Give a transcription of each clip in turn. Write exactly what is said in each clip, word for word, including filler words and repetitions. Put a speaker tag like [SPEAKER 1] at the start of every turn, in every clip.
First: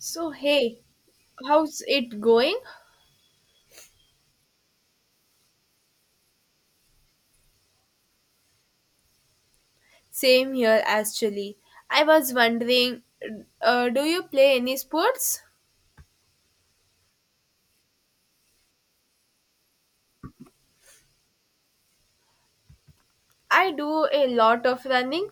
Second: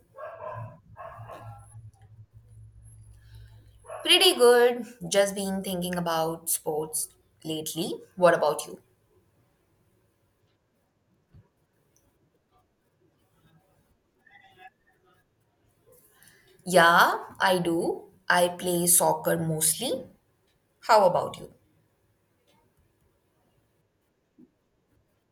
[SPEAKER 1] So, hey, how's it going?
[SPEAKER 2] Pretty good. Just been thinking about sports lately. What about you?
[SPEAKER 1] Same here, actually. I was wondering, uh, do you play any sports?
[SPEAKER 2] Yeah, I do. I play soccer mostly. How about you?
[SPEAKER 1] I do a lot of running.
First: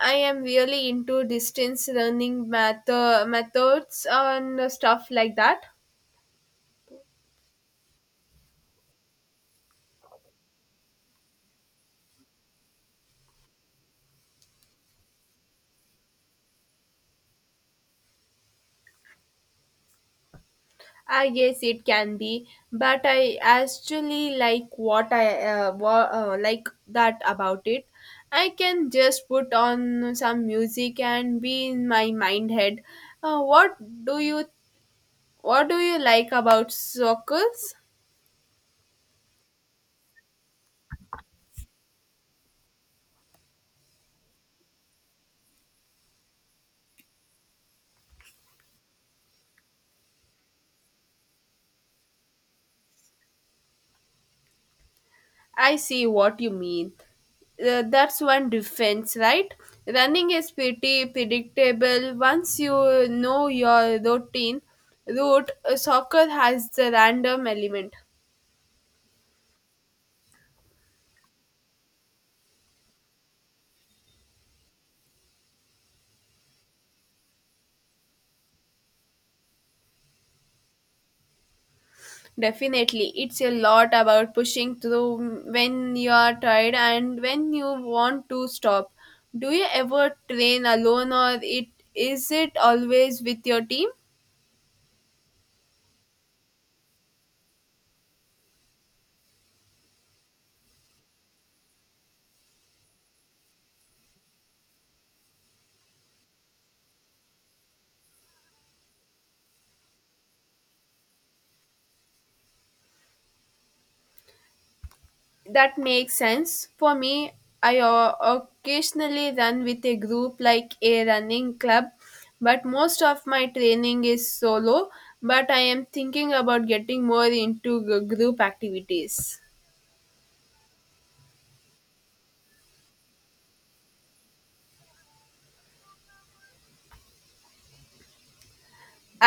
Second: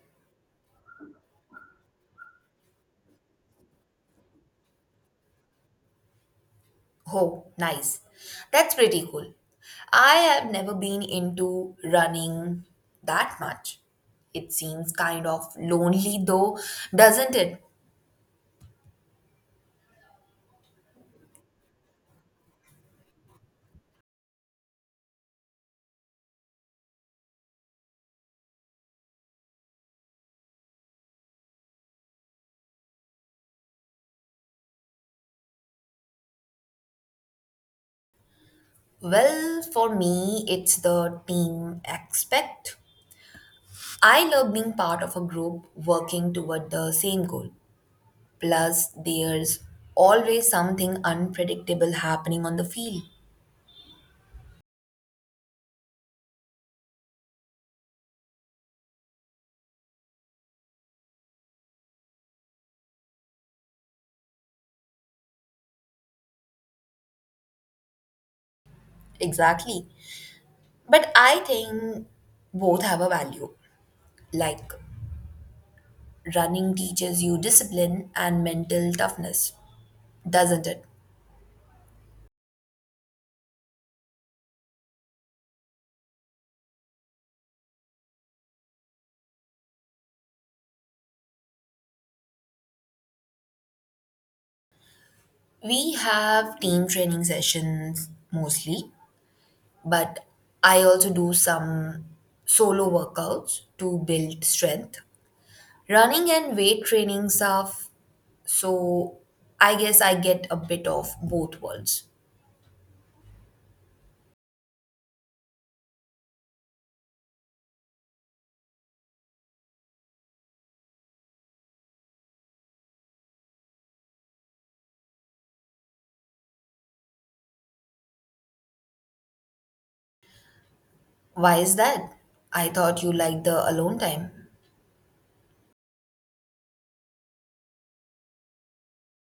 [SPEAKER 1] I am really into distance running math- methods and stuff like that.
[SPEAKER 2] Oh, nice. That's pretty cool. I have never been into running that much. It seems kind of lonely though, doesn't it?
[SPEAKER 1] I guess it can be, but I actually like what I uh, wa- uh, like that about it. I can just put on some music and be in my mind head. Uh, what do you what do you like about circles?
[SPEAKER 2] Well, for me, it's the team aspect. I love being part of a group working toward the same goal. Plus, there's always something unpredictable happening on the field.
[SPEAKER 1] I see what you mean. Uh, that's one difference, right? Running is pretty predictable once you know your routine. Route uh, Soccer has the random element.
[SPEAKER 2] Exactly. But I think both have a value. Like, running teaches you discipline and mental toughness, doesn't it?
[SPEAKER 1] Definitely, it's a lot about pushing through when you are tired and when you want to stop. Do you ever train alone or it is it always with your team?
[SPEAKER 2] We have team training sessions mostly, but I also do some solo workouts to build strength. Running and weight training stuff, so I guess I get a bit of both worlds.
[SPEAKER 1] That makes sense. For me, I o- occasionally run with a group like a running club, but most of my training is solo, but I am thinking about getting more into g- group activities.
[SPEAKER 2] Why is that? I thought you liked the alone time.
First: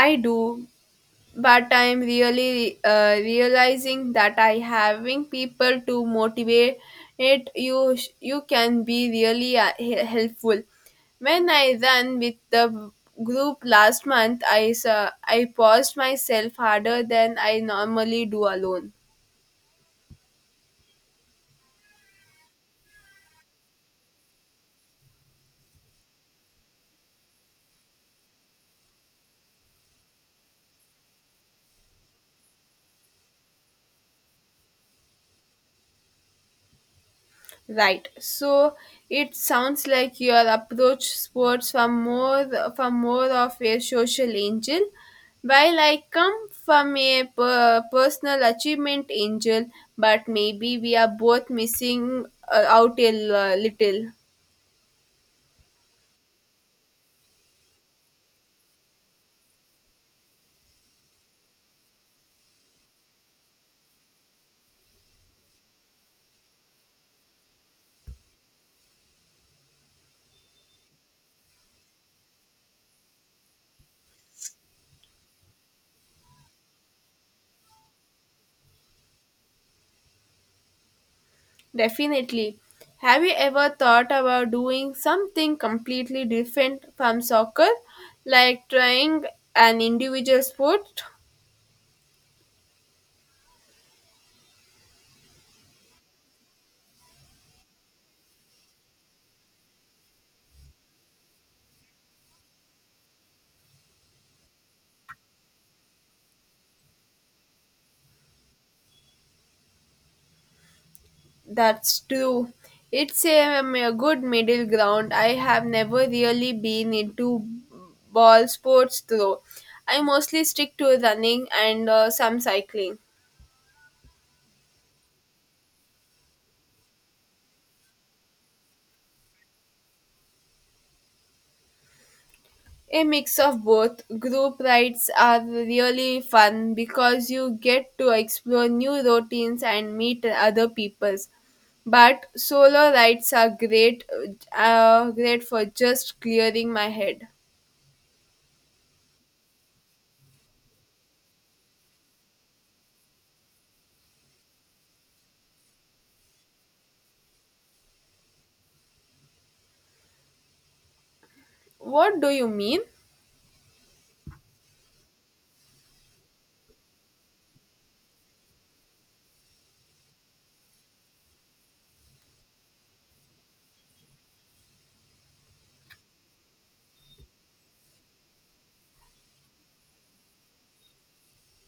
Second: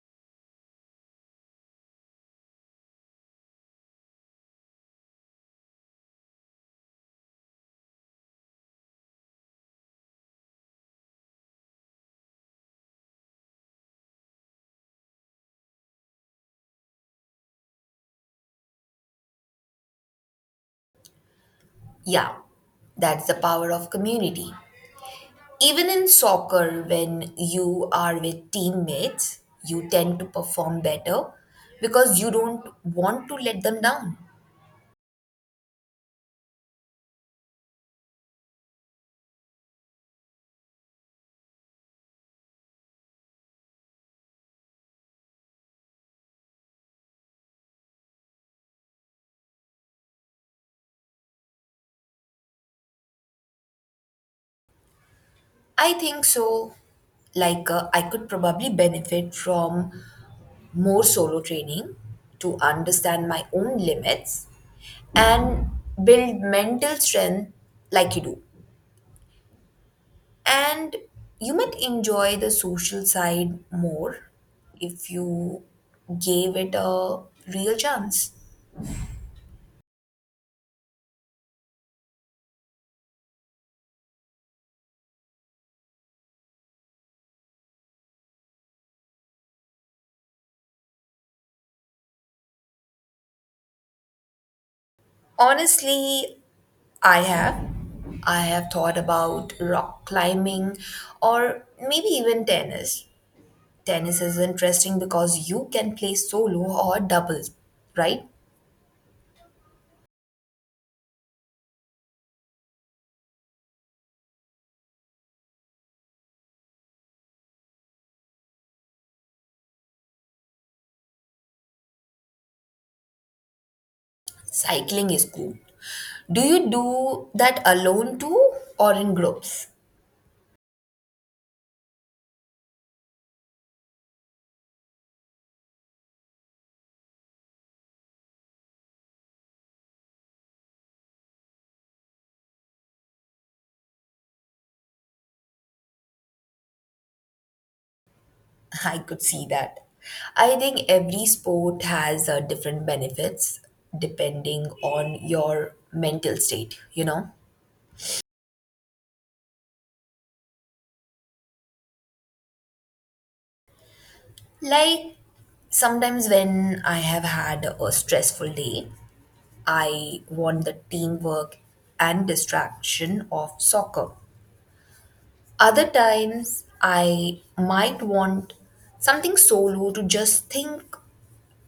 [SPEAKER 1] I do. But I'm really uh, realizing that I having people to motivate it you You can be really uh, he- helpful when I ran with the group last month. I saw I paused myself harder than I normally do alone.
[SPEAKER 2] Yeah, that's the power of community. Even in soccer, when you are with teammates, you tend to perform better because you don't want to let them down.
[SPEAKER 1] Right. So it sounds like your approach sports from more from more of a social angel, while I come from a per- personal achievement angel. But maybe we are both missing uh, out a l- little.
[SPEAKER 2] I think so. Like, uh, I could probably benefit from more solo training to understand my own limits and build mental strength like you do. And you might enjoy the social side more if you gave it a real chance.
[SPEAKER 1] Definitely. Have you ever thought about doing something completely different from soccer, like trying an individual sport?
[SPEAKER 2] Honestly, I have. I have thought about rock climbing or maybe even tennis. Tennis is interesting because you can play solo or doubles, right?
[SPEAKER 1] That's true. It's a, um, a good middle ground. I have never really been into ball sports though. I mostly stick to running and uh, some cycling.
[SPEAKER 2] Cycling is cool. Do you do that alone too or in groups?
[SPEAKER 1] A mix of both. Group rides are really fun because you get to explore new routines and meet other peoples. But solo rides are great, uh, great for just clearing my head.
[SPEAKER 2] I could see that. I think every sport has uh, different benefits depending on your mental state, you know?
[SPEAKER 1] What do you mean?
[SPEAKER 2] Like sometimes when I have had a stressful day, I want the teamwork and distraction of soccer. Other times, I might want something solo to just think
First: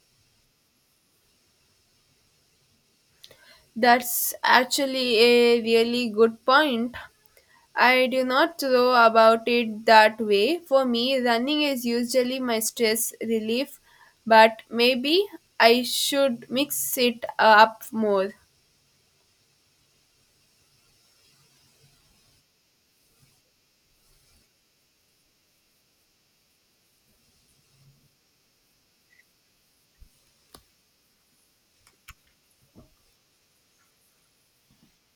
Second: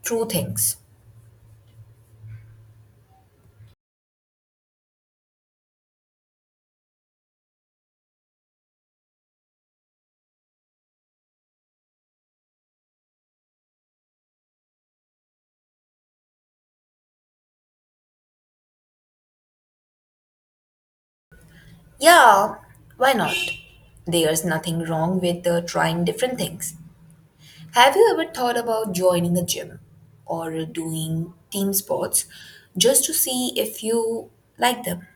[SPEAKER 2] through things.
[SPEAKER 1] That's actually a really good point. I do not know about it that way. For me, running is usually my stress relief, but maybe I should mix it up more.
[SPEAKER 2] Yeah, why not? There's nothing wrong with uh, trying different things. Have you ever thought about joining a gym or doing team sports just to see if you like them?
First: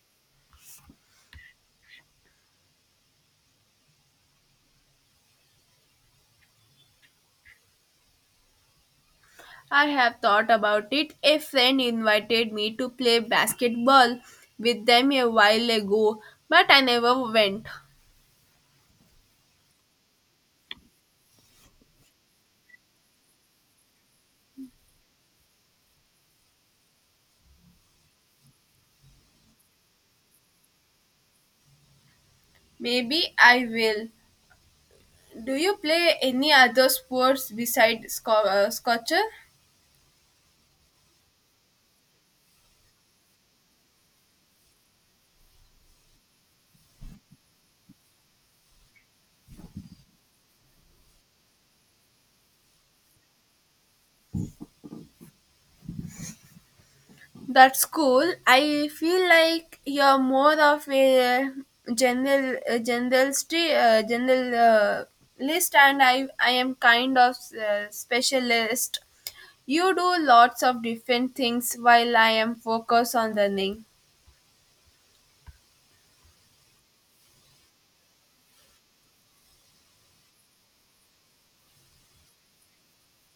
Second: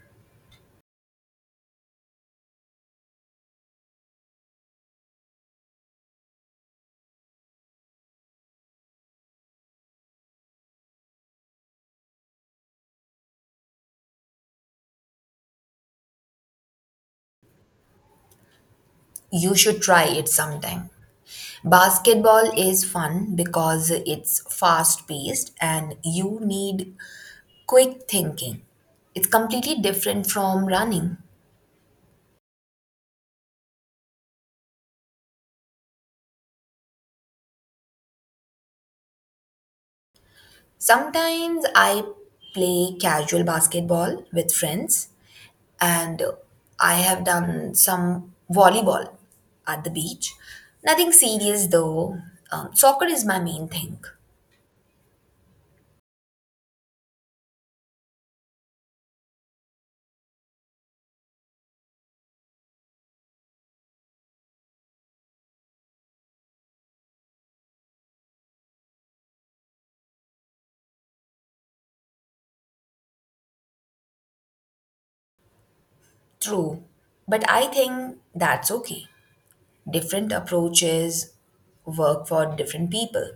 [SPEAKER 1] I have thought about it. A friend invited me to play basketball with them a while ago, but I never went.
[SPEAKER 2] You should try it sometime. Basketball is fun because it's fast paced and you need quick thinking. It's completely different from running.
[SPEAKER 1] Maybe I will. Do you play any other sports besides sco- uh, soccer?
[SPEAKER 2] Sometimes I play casual basketball with friends and I have done some volleyball at the beach. Nothing serious though. Um, soccer is my main thing.
[SPEAKER 1] That's cool. I feel like you're more of a general a generalist, uh, general uh, list, and I I am kind of uh, specialist. You do lots of different things while I am focused on learning.
[SPEAKER 2] True, but I think that's okay. Different approaches work for different people.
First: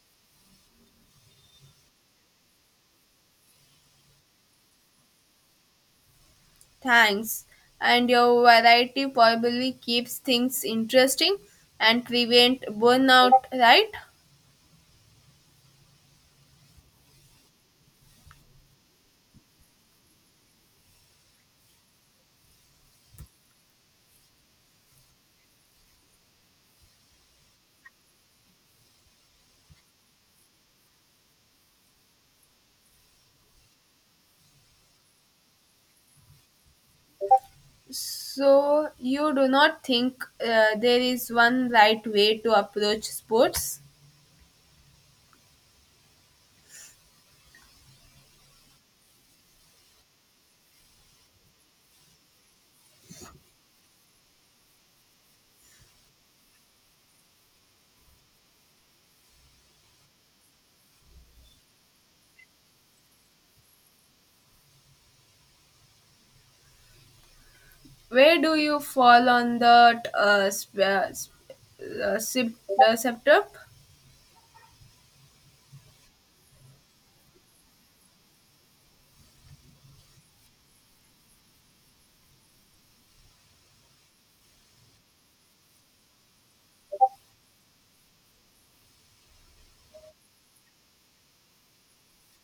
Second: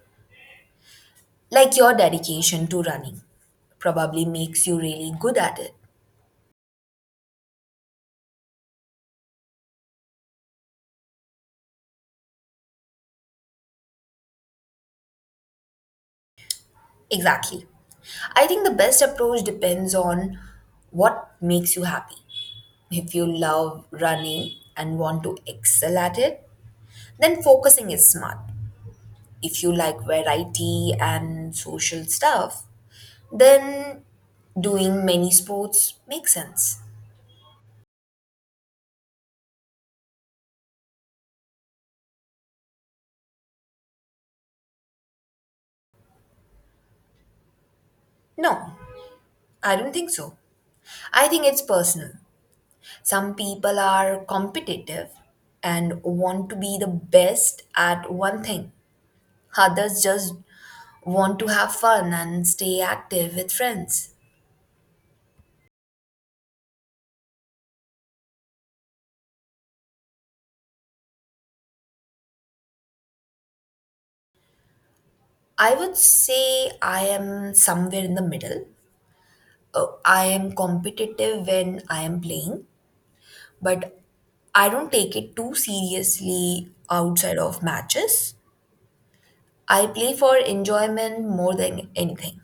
[SPEAKER 2] Like your dedication to running probably makes you really good at it.
[SPEAKER 1] Thanks, and your variety probably keeps things interesting and prevent burnout, right?
[SPEAKER 2] Exactly. I think the best approach depends on what makes you happy. If you love running and want to excel at it, then focusing is smart. If you like variety and social stuff, then doing many sports makes sense.
[SPEAKER 1] So, you do not think uh, there is one right way to approach sports?
[SPEAKER 2] No, I don't think so. I think it's personal. Some people are competitive and want to be the best at one thing. Others just want to have fun and stay active with friends.
[SPEAKER 1] Where do you fall on the uh, sp- uh, sp- uh, sep- uh, septum?
[SPEAKER 2] I would say I am somewhere in the middle. Uh, I am competitive when I am playing, but I don't take it too seriously outside of matches. I play for enjoyment more than anything,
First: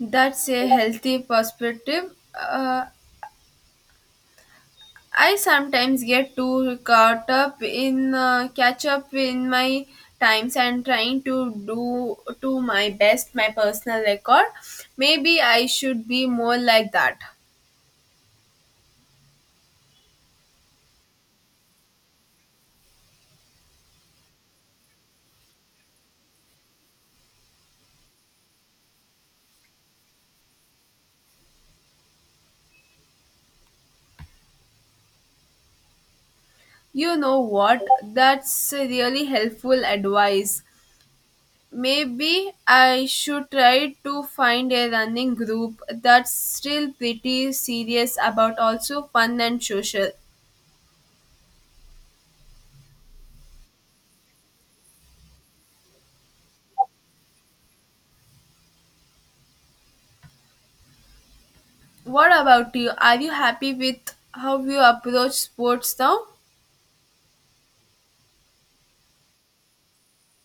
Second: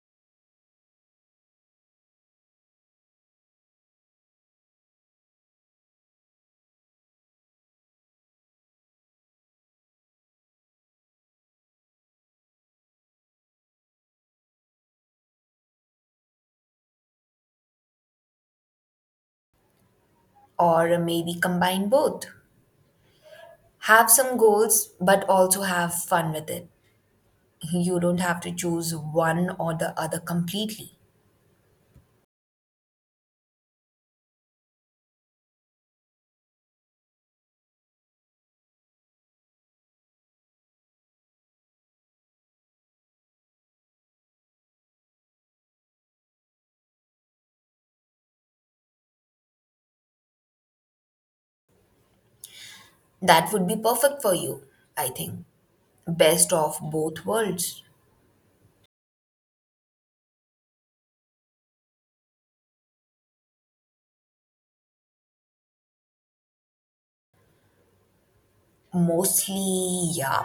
[SPEAKER 1] That's a healthy perspective. Uh, I sometimes get too caught up in uh, catch up in my times and trying to do to my best my personal record. Maybe I should be more like that.
[SPEAKER 2] or maybe combine both. Have some goals, but also have fun with it. You don't have to choose one or the other completely.
[SPEAKER 1] You know what? That's a really helpful advice. Maybe I should try to find a running group that's still pretty serious about also fun and social.
[SPEAKER 2] That would be perfect for you, I think. Best of both worlds.
[SPEAKER 1] What about you? Are you happy with how you approach sports now?
[SPEAKER 2] Mostly, yeah.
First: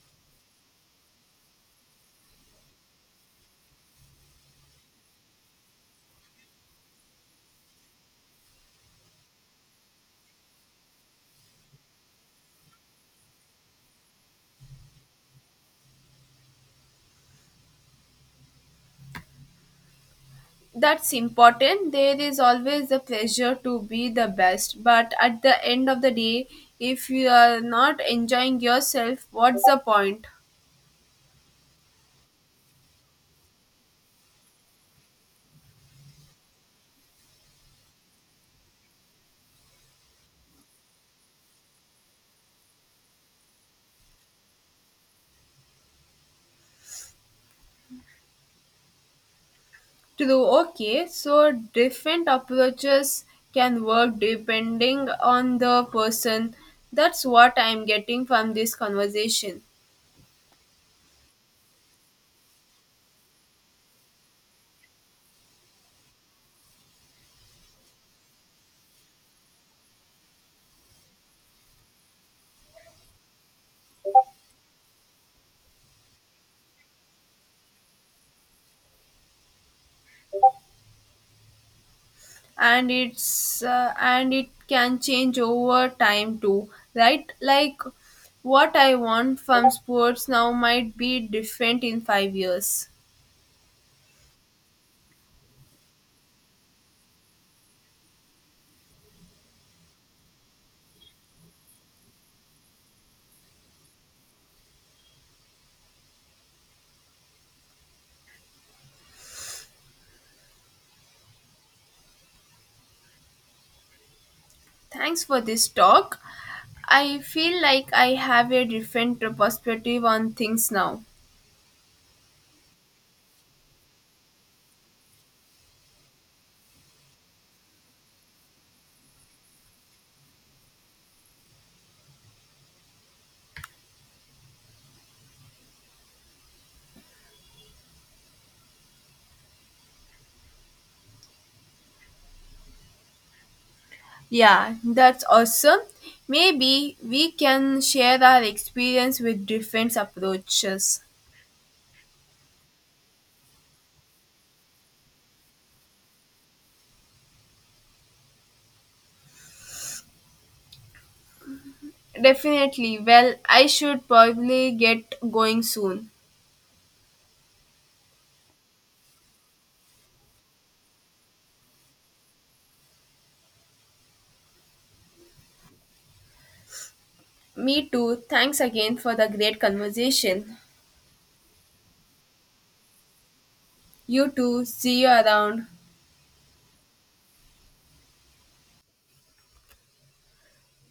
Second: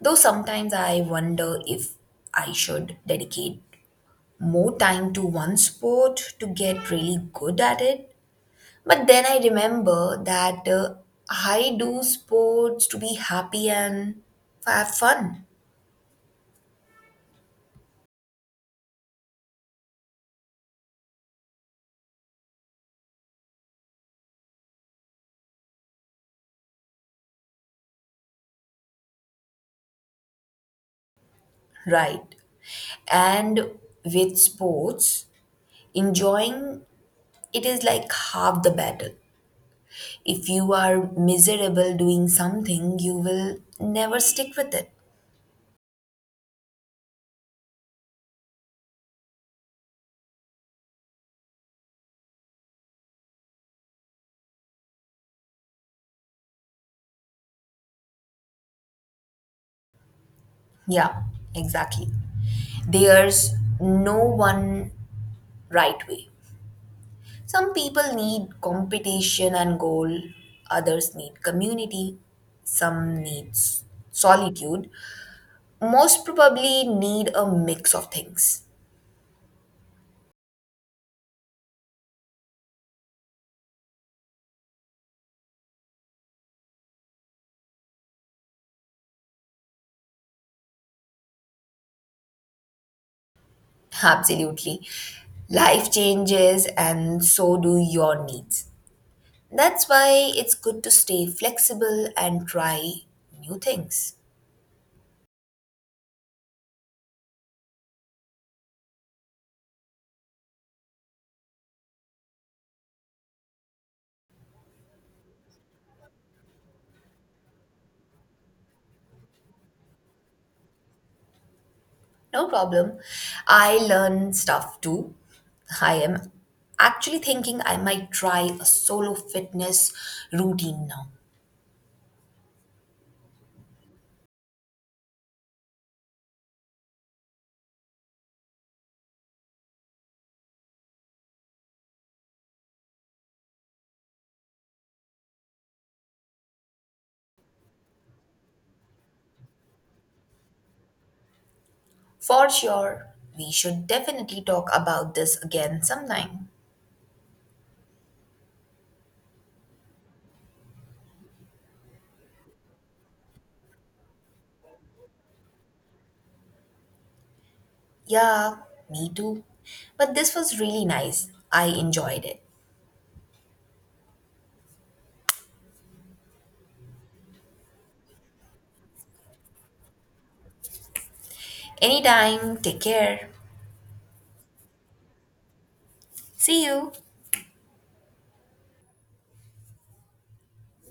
[SPEAKER 2] Though sometimes I wonder if I should dedicate more time to one sport to get really good at it. But then I remember that uh, I do sports to be happy and have fun,
[SPEAKER 1] That's important. There is always the pressure to be the best, but at the end of the day, if you are not enjoying yourself, what's the point?
[SPEAKER 2] right? And with sports, enjoying it is like half the battle. If you are miserable doing something, you will never stick with it.
[SPEAKER 1] True, okay. So different approaches can work depending on the person. That's what I'm getting from this conversation.
[SPEAKER 2] Yeah, exactly. There's no one right way. Some people need competition and goal, others need community, some needs solitude. Most probably need a mix of things.
[SPEAKER 1] And it's uh, and it can change over time too, right? Like what I want from sports now might be different in five years.
[SPEAKER 2] Absolutely. Life changes, and so do your needs. That's why it's good to stay flexible and try new things.
[SPEAKER 1] Thanks for this talk. I feel like I have a different perspective on things now.
[SPEAKER 2] No problem. I learn stuff too. I am actually thinking I might try a solo fitness routine now.
[SPEAKER 1] Yeah, that's awesome. Maybe we can share our experience with different approaches.
[SPEAKER 2] For sure, we should definitely talk about this again sometime.
[SPEAKER 1] Definitely. Well, I should probably get going soon.
[SPEAKER 2] Yeah, me too. But this was really nice. I enjoyed it.
[SPEAKER 1] Me too. Thanks again for the great conversation.
[SPEAKER 2] Anytime, take care.
[SPEAKER 1] You too. See you around.
[SPEAKER 2] See you.